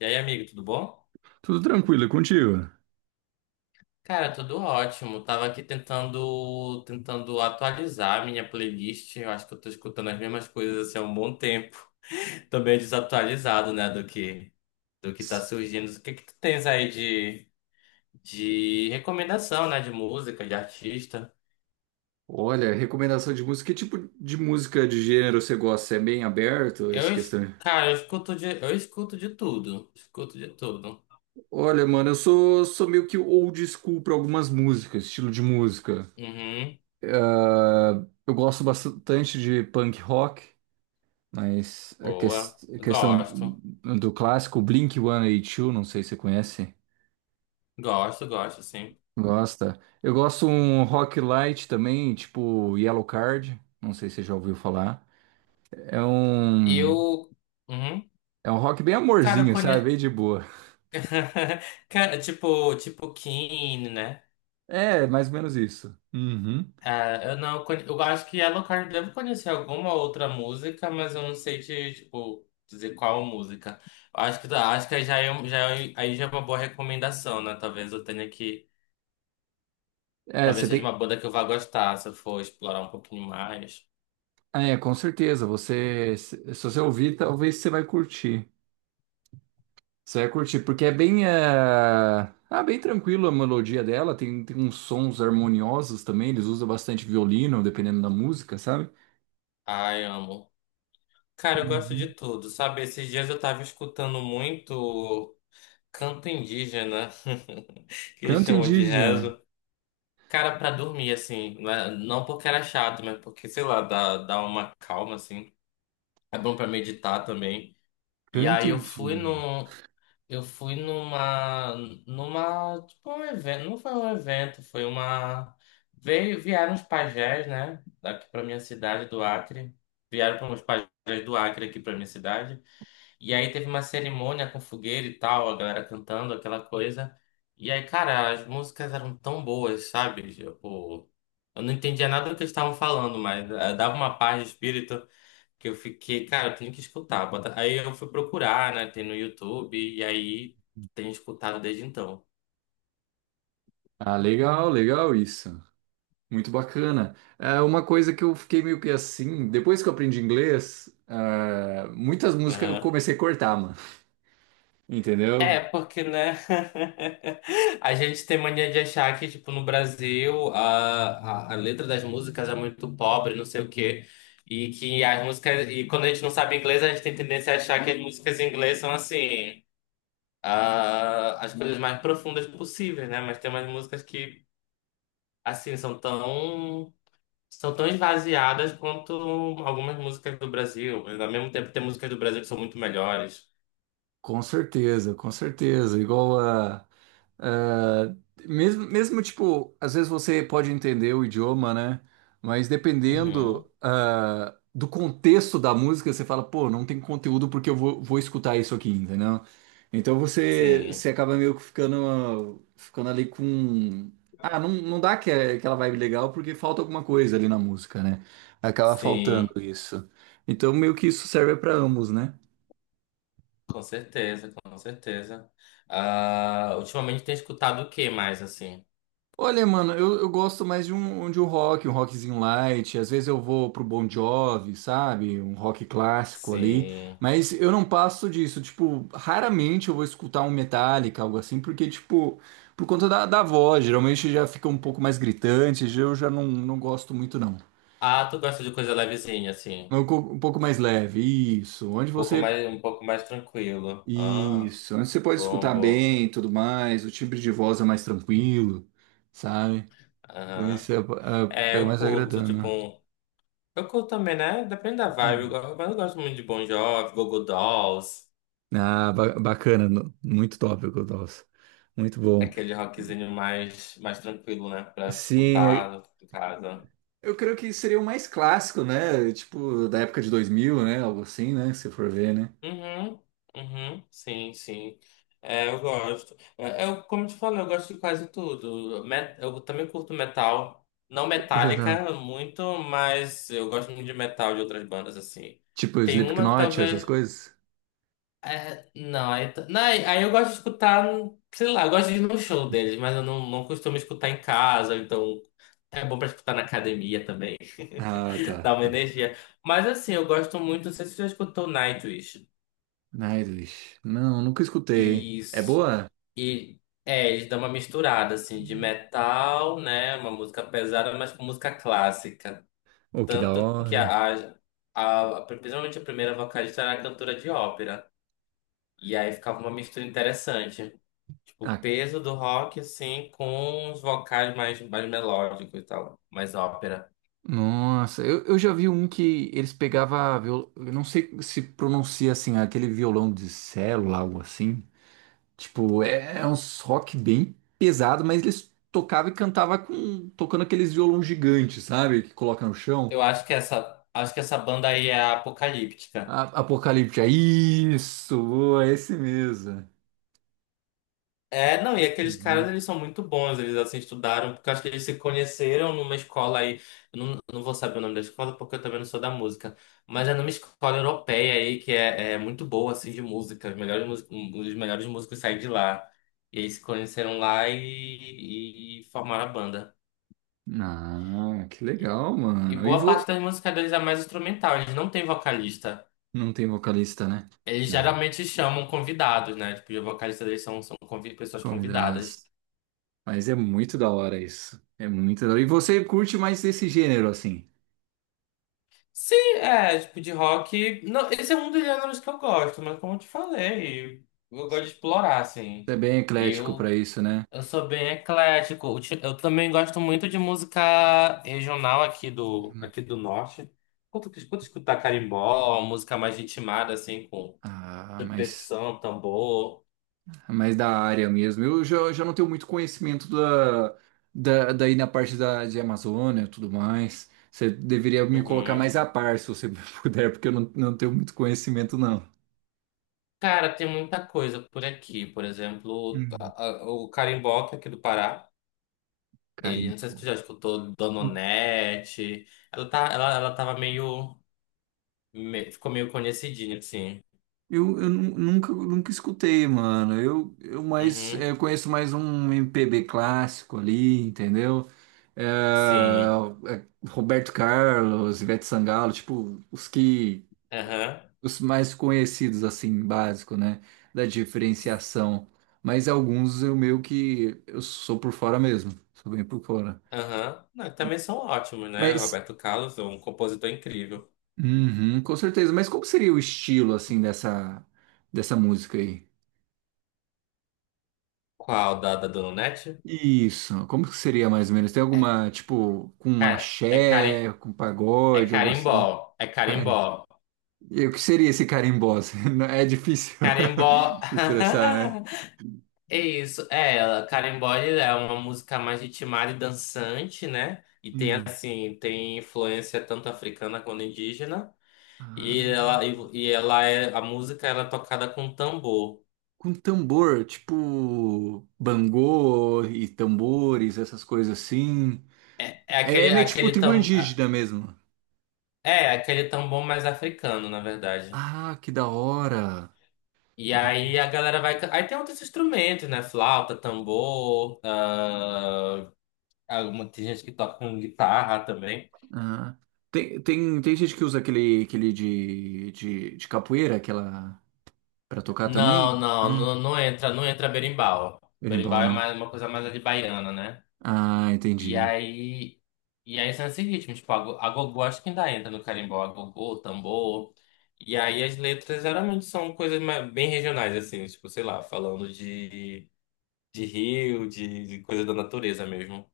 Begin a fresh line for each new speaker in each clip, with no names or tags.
E aí, amigo, tudo bom?
Tudo tranquilo, é contigo?
Cara, tudo ótimo. Tava aqui tentando atualizar a minha playlist. Eu acho que eu tô escutando as mesmas coisas assim, há um bom tempo. Também é desatualizado, né, do que tá surgindo. O que que tu tens aí de recomendação, né, de música, de artista?
Olha, recomendação de música. Que tipo de música de gênero você gosta? É bem aberto essa questão?
Cara, eu escuto de tudo. Escuto de tudo.
Olha, mano, eu sou meio que old school para algumas músicas, estilo de música.
Uhum.
Ah, eu gosto bastante de punk rock, mas a,
Boa.
ques- a questão
Gosto.
do clássico Blink-182, não sei se você conhece.
Gosto, gosto, sim.
Gosta? Eu gosto um rock light também, tipo Yellow Card, não sei se você já ouviu falar. É um.
Eu, uhum.
É um rock bem
Cara, eu
amorzinho, sabe?
conheço.
Bem de boa.
Cara, tipo Keane, né?
É, mais ou menos isso. Uhum.
Ah, eu não, con- eu acho que Yellow Card deve conhecer alguma outra música, mas eu não sei te, tipo, dizer qual música. Acho que já é uma boa recomendação, né?
É,
Talvez
você
seja
tem.
uma banda que eu vá gostar se eu for explorar um pouquinho mais.
É, com certeza. Você, se você ouvir, talvez você vai curtir. Você vai curtir, porque é bem, bem tranquilo a melodia dela. Tem uns sons harmoniosos também. Eles usam bastante violino, dependendo da música, sabe?
Ai, amo. Cara, eu gosto de
Uhum.
tudo, sabe? Esses dias eu tava escutando muito canto indígena, que
Canto
chamam de
indígena.
rezo. Cara, pra dormir, assim, não porque era chato, mas porque, sei lá, dá uma calma, assim. É bom pra meditar também. E
Canto
aí eu fui
indígena.
num. Eu fui numa. Numa. Tipo, um evento. Não foi um evento, foi uma. Vieram os pajés, né? Daqui pra minha cidade, do Acre. Vieram para os pajés do Acre aqui pra minha cidade. E aí teve uma cerimônia com fogueira e tal, a galera cantando aquela coisa. E aí, cara, as músicas eram tão boas, sabe? Tipo, eu não entendia nada do que eles estavam falando, mas dava uma paz de espírito que eu fiquei, cara, eu tenho que escutar. Aí eu fui procurar, né? Tem no YouTube, e aí tenho escutado desde então.
Ah, legal, legal isso. Muito bacana. É uma coisa que eu fiquei meio que assim, depois que eu aprendi inglês, muitas músicas eu comecei a cortar, mano.
É,
Entendeu?
porque, né? A gente tem mania de achar que, tipo, no Brasil a letra das músicas é muito pobre, não sei o quê. E que as músicas. E quando a gente não sabe inglês, a gente tem tendência a achar que as músicas em inglês são assim, ah, as coisas mais profundas possíveis, né? Mas tem umas músicas que, assim, São tão esvaziadas quanto algumas músicas do Brasil. Mas ao mesmo tempo tem músicas do Brasil que são muito melhores.
Com certeza, com certeza. Igual a. a- Mesmo, mesmo, tipo, às vezes você pode entender o idioma, né? Mas dependendo,
Uhum.
do contexto da música, você fala, pô, não tem conteúdo porque eu vou escutar isso aqui, entendeu? Então você,
Sim,
você acaba meio que ficando ali com. Ah, não, não dá que, aquela vibe legal porque falta alguma coisa ali na música, né? Acaba
sim.
faltando isso. Então meio que isso serve para ambos, né?
Com certeza, com certeza. Ah, ultimamente tem escutado o que mais, assim?
Olha, mano, eu gosto mais de um rock, um rockzinho light. Às vezes eu vou pro Bon Jovi, sabe? Um rock clássico ali.
Sim.
Mas eu não passo disso. Tipo, raramente eu vou escutar um Metallica, algo assim, porque, tipo, por conta da voz, geralmente já fica um pouco mais gritante. Eu já não, não gosto muito, não.
Ah, tu gosta de coisa levezinha,
É
assim.
um,
Um
um pouco mais leve. Isso. Onde
pouco
você.
mais, um pouco mais tranquilo. Ah,
Isso. Onde você pode
bom,
escutar
bom.
bem e tudo mais. O timbre de voz é mais tranquilo, sabe? Então isso
Aham.
é,
É,
é, é
eu
mais
curto, tipo,
agradando.
um... Eu curto também, né? Depende da vibe.
Uhum.
Mas eu gosto muito de Bon Jovi, Go-Go Dolls.
Ah, bacana, muito tópico, nossa. Muito bom.
Aquele rockzinho mais tranquilo, né? Pra
Sim,
escutar em casa.
eu creio que seria o mais clássico, né? Tipo, da época de 2000, né? Algo assim, né? Se for ver, né?
Uhum, uhum, sim, sim. É, eu gosto. É, como eu te falei, eu gosto de quase tudo. Eu também curto metal, não
Já tá.
metálica muito, mas eu gosto muito de metal de outras bandas assim.
Tipo,
Tem uma que
Slipknot, essas
talvez.
coisas?
É, não, aí, t- não, aí aí eu gosto de escutar, sei lá, eu gosto de ir no show deles, mas eu não costumo escutar em casa, então é bom pra escutar na academia também,
Ah, tá,
dá uma
tá.
energia. Mas assim, eu gosto muito, não sei se você já escutou Nightwish.
Nightwish. Não, nunca escutei. É
Isso.
boa?
E Eles dão uma misturada assim de metal, né? Uma música pesada, mas com música clássica.
Oh, que da
Tanto que
hora.
principalmente a primeira vocalista era cantora de ópera. E aí ficava uma mistura interessante. Tipo, o
Ah,
peso do rock, assim, com os vocais mais melódicos e tal. Mais ópera.
nossa, eu já vi um que eles pegavam, viol... eu não sei se pronuncia assim, aquele violão de célula, algo assim. Tipo, é uns rock bem pesado, mas eles tocavam e cantavam com, tocando aqueles violão gigantes, sabe? Que coloca no chão.
Eu acho que essa banda aí é a Apocalíptica.
A, Apocalipse, é isso, boa, é esse mesmo.
É, não, e aqueles caras,
Uhum.
eles são muito bons, eles assim estudaram, porque eu acho que eles se conheceram numa escola aí, eu não vou saber o nome da escola porque eu também não sou da música, mas é numa escola europeia aí que é muito boa, assim, de música, os melhores músicos saem de lá, e eles se conheceram lá e formaram a banda.
Ah, que
E,
legal,
e
mano. E
boa
vou...
parte das músicas deles é mais instrumental, eles não têm vocalista,
Não tem vocalista, né?
eles
É.
geralmente chamam convidados, né, tipo, os vocalistas deles são pessoas convidadas.
Comidas. Mas é muito da hora isso. É muito da hora. E você curte mais desse gênero, assim?
Sim, é, tipo, de rock. Não, esse é um dos gêneros que eu gosto, mas como eu te falei, eu gosto
Você
de explorar, assim.
é bem eclético pra
Eu,
isso, né?
eu sou bem eclético. Eu também gosto muito de música regional aqui do, norte. Quanto que escuto escutar carimbó, música mais ritmada, assim, com
Ah, mas.
percussão, tambor.
Mais da área mesmo. Eu já não tenho muito conhecimento da, daí na parte da, de Amazônia e tudo mais. Você deveria me colocar
Uhum.
mais a par, se você puder, porque eu não, não tenho muito conhecimento, não.
Cara, tem muita coisa por aqui. Por exemplo,
Hum,
o carimbó, que é aqui do Pará. Ele, não sei se
Garimpo.
tu já escutou Dononete. Ela, tá, ela tava meio, me- Ficou meio conhecidinha, assim.
Nunca, nunca escutei, mano. Eu mais
Uhum.
eu conheço mais um MPB clássico ali, entendeu? É,
Sim.
é, Roberto Carlos, Ivete Sangalo, tipo,
Aham.
os mais conhecidos, assim, básico, né? Da diferenciação. Mas alguns eu meio que eu sou por fora mesmo. Sou bem por fora.
Aham. Não, também são ótimos, né?
Mas,
Roberto Carlos é um compositor incrível.
uhum, com certeza. Mas como seria o estilo, assim, dessa, dessa música aí?
Qual da Dononete?
Isso, como que seria mais ou menos? Tem
É,
alguma, tipo, com um
é, é, cari,
axé, com
é
pagode, algo assim?
Carimbó. É
Cara,
Carimbó.
e o que seria esse carimbó? Não- É difícil
Carimbó.
expressar, né?
É isso, é ela. Karen Boy é uma música mais ritmada e dançante, né? E tem
Hum.
assim, tem influência tanto africana quanto indígena.
Ah.
E ela é a música ela é tocada com tambor.
Com tambor, tipo bangô e tambores, essas coisas assim.
É, é
É, é
aquele
meio tipo
aquele
tribo
tam,
indígena mesmo.
é aquele tambor mais africano, na verdade.
Ah, que da hora.
E
Que da-
aí a galera aí tem outros instrumentos, né? Flauta, tambor, alguma tem gente que toca com guitarra também.
Ah. Tem gente que usa aquele, aquele de capoeira, aquela pra tocar
Não,
também?
não,
Não,
não, não entra berimbau.
berimbau
Berimbau é
não.
mais, uma coisa mais ali baiana, né?
Ah,
E
entendi.
aí, e aí são esses ritmos, tipo, a gogó acho que ainda entra no carimbó, a gogô, tambor. E aí as letras geralmente são coisas bem regionais, assim, tipo, sei lá, falando de rio, de coisa da natureza mesmo.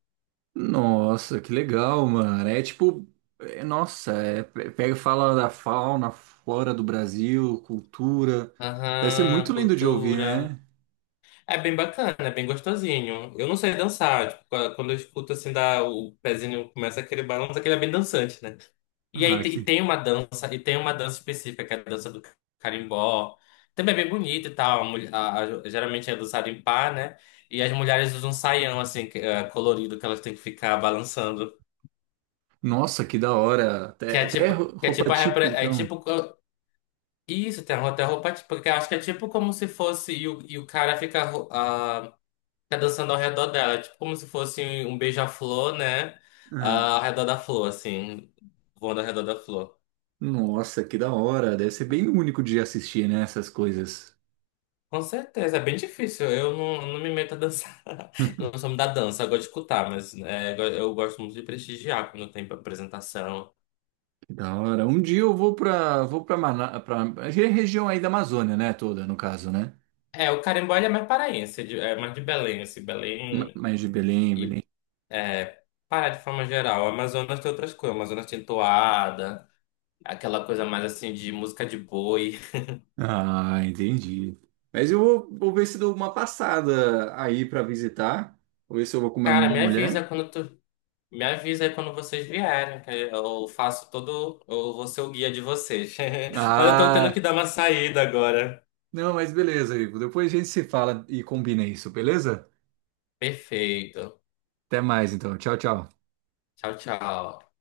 Nossa, que legal, mano. É tipo, é, nossa, é, pega e fala da fauna, flora do Brasil, cultura. Deve ser muito
Aham,
lindo de ouvir,
cultura.
né?
É bem bacana, é bem gostosinho. Eu não sei dançar, tipo, quando eu escuto assim, dá, o pezinho começa aquele balanço, aquele é bem dançante, né? E aí
Ah,
te- e
que...
tem uma dança, e tem uma dança específica, que é a dança do carimbó. Também é bem bonita e tal. A mulher- a- geralmente é dançado em par, né? E as mulheres usam um saião, assim, colorido, que elas têm que ficar balançando.
Nossa, que da hora.
Que
Até,
é
até
tipo, que é
roupa
tipo a repre-
típica, então.
Isso, tem a roupa, que eu acho que é tipo como se fosse e o cara fica dançando ao redor dela, é tipo como se fosse um beija-flor, né?
Ah,
Ah, ao redor da flor, assim, voando ao redor da flor.
nossa, que da hora. Deve ser bem único de assistir, né, essas coisas.
Com certeza, é bem difícil. Eu não me meto a dançar. Não sou muito da dança, eu gosto de escutar, eu gosto muito de prestigiar quando tem apresentação.
Que da hora. Um dia eu vou pra, Mana... pra... a região aí da Amazônia, né, toda, no caso, né?
É, o carimbó ele é mais paraense, é mais de Belém, assim, Belém
Mais de Belém,
e
Belém.
é, Pará de forma geral. O Amazonas tem outras coisas, o Amazonas tem toada, aquela coisa mais assim de música de boi.
Ah, entendi. Mas eu vou, vou ver se dou uma passada aí pra visitar. Vou ver se eu vou com minha
Cara,
mulher.
me avisa aí quando vocês vierem, que eu faço todo. Eu vou ser o guia de vocês. Mas eu tô tendo que
Ah,
dar uma saída agora.
não, mas beleza, Ivo. Depois a gente se fala e combina isso, beleza?
Perfeito.
Até mais, então. Tchau, tchau.
Tchau, tchau.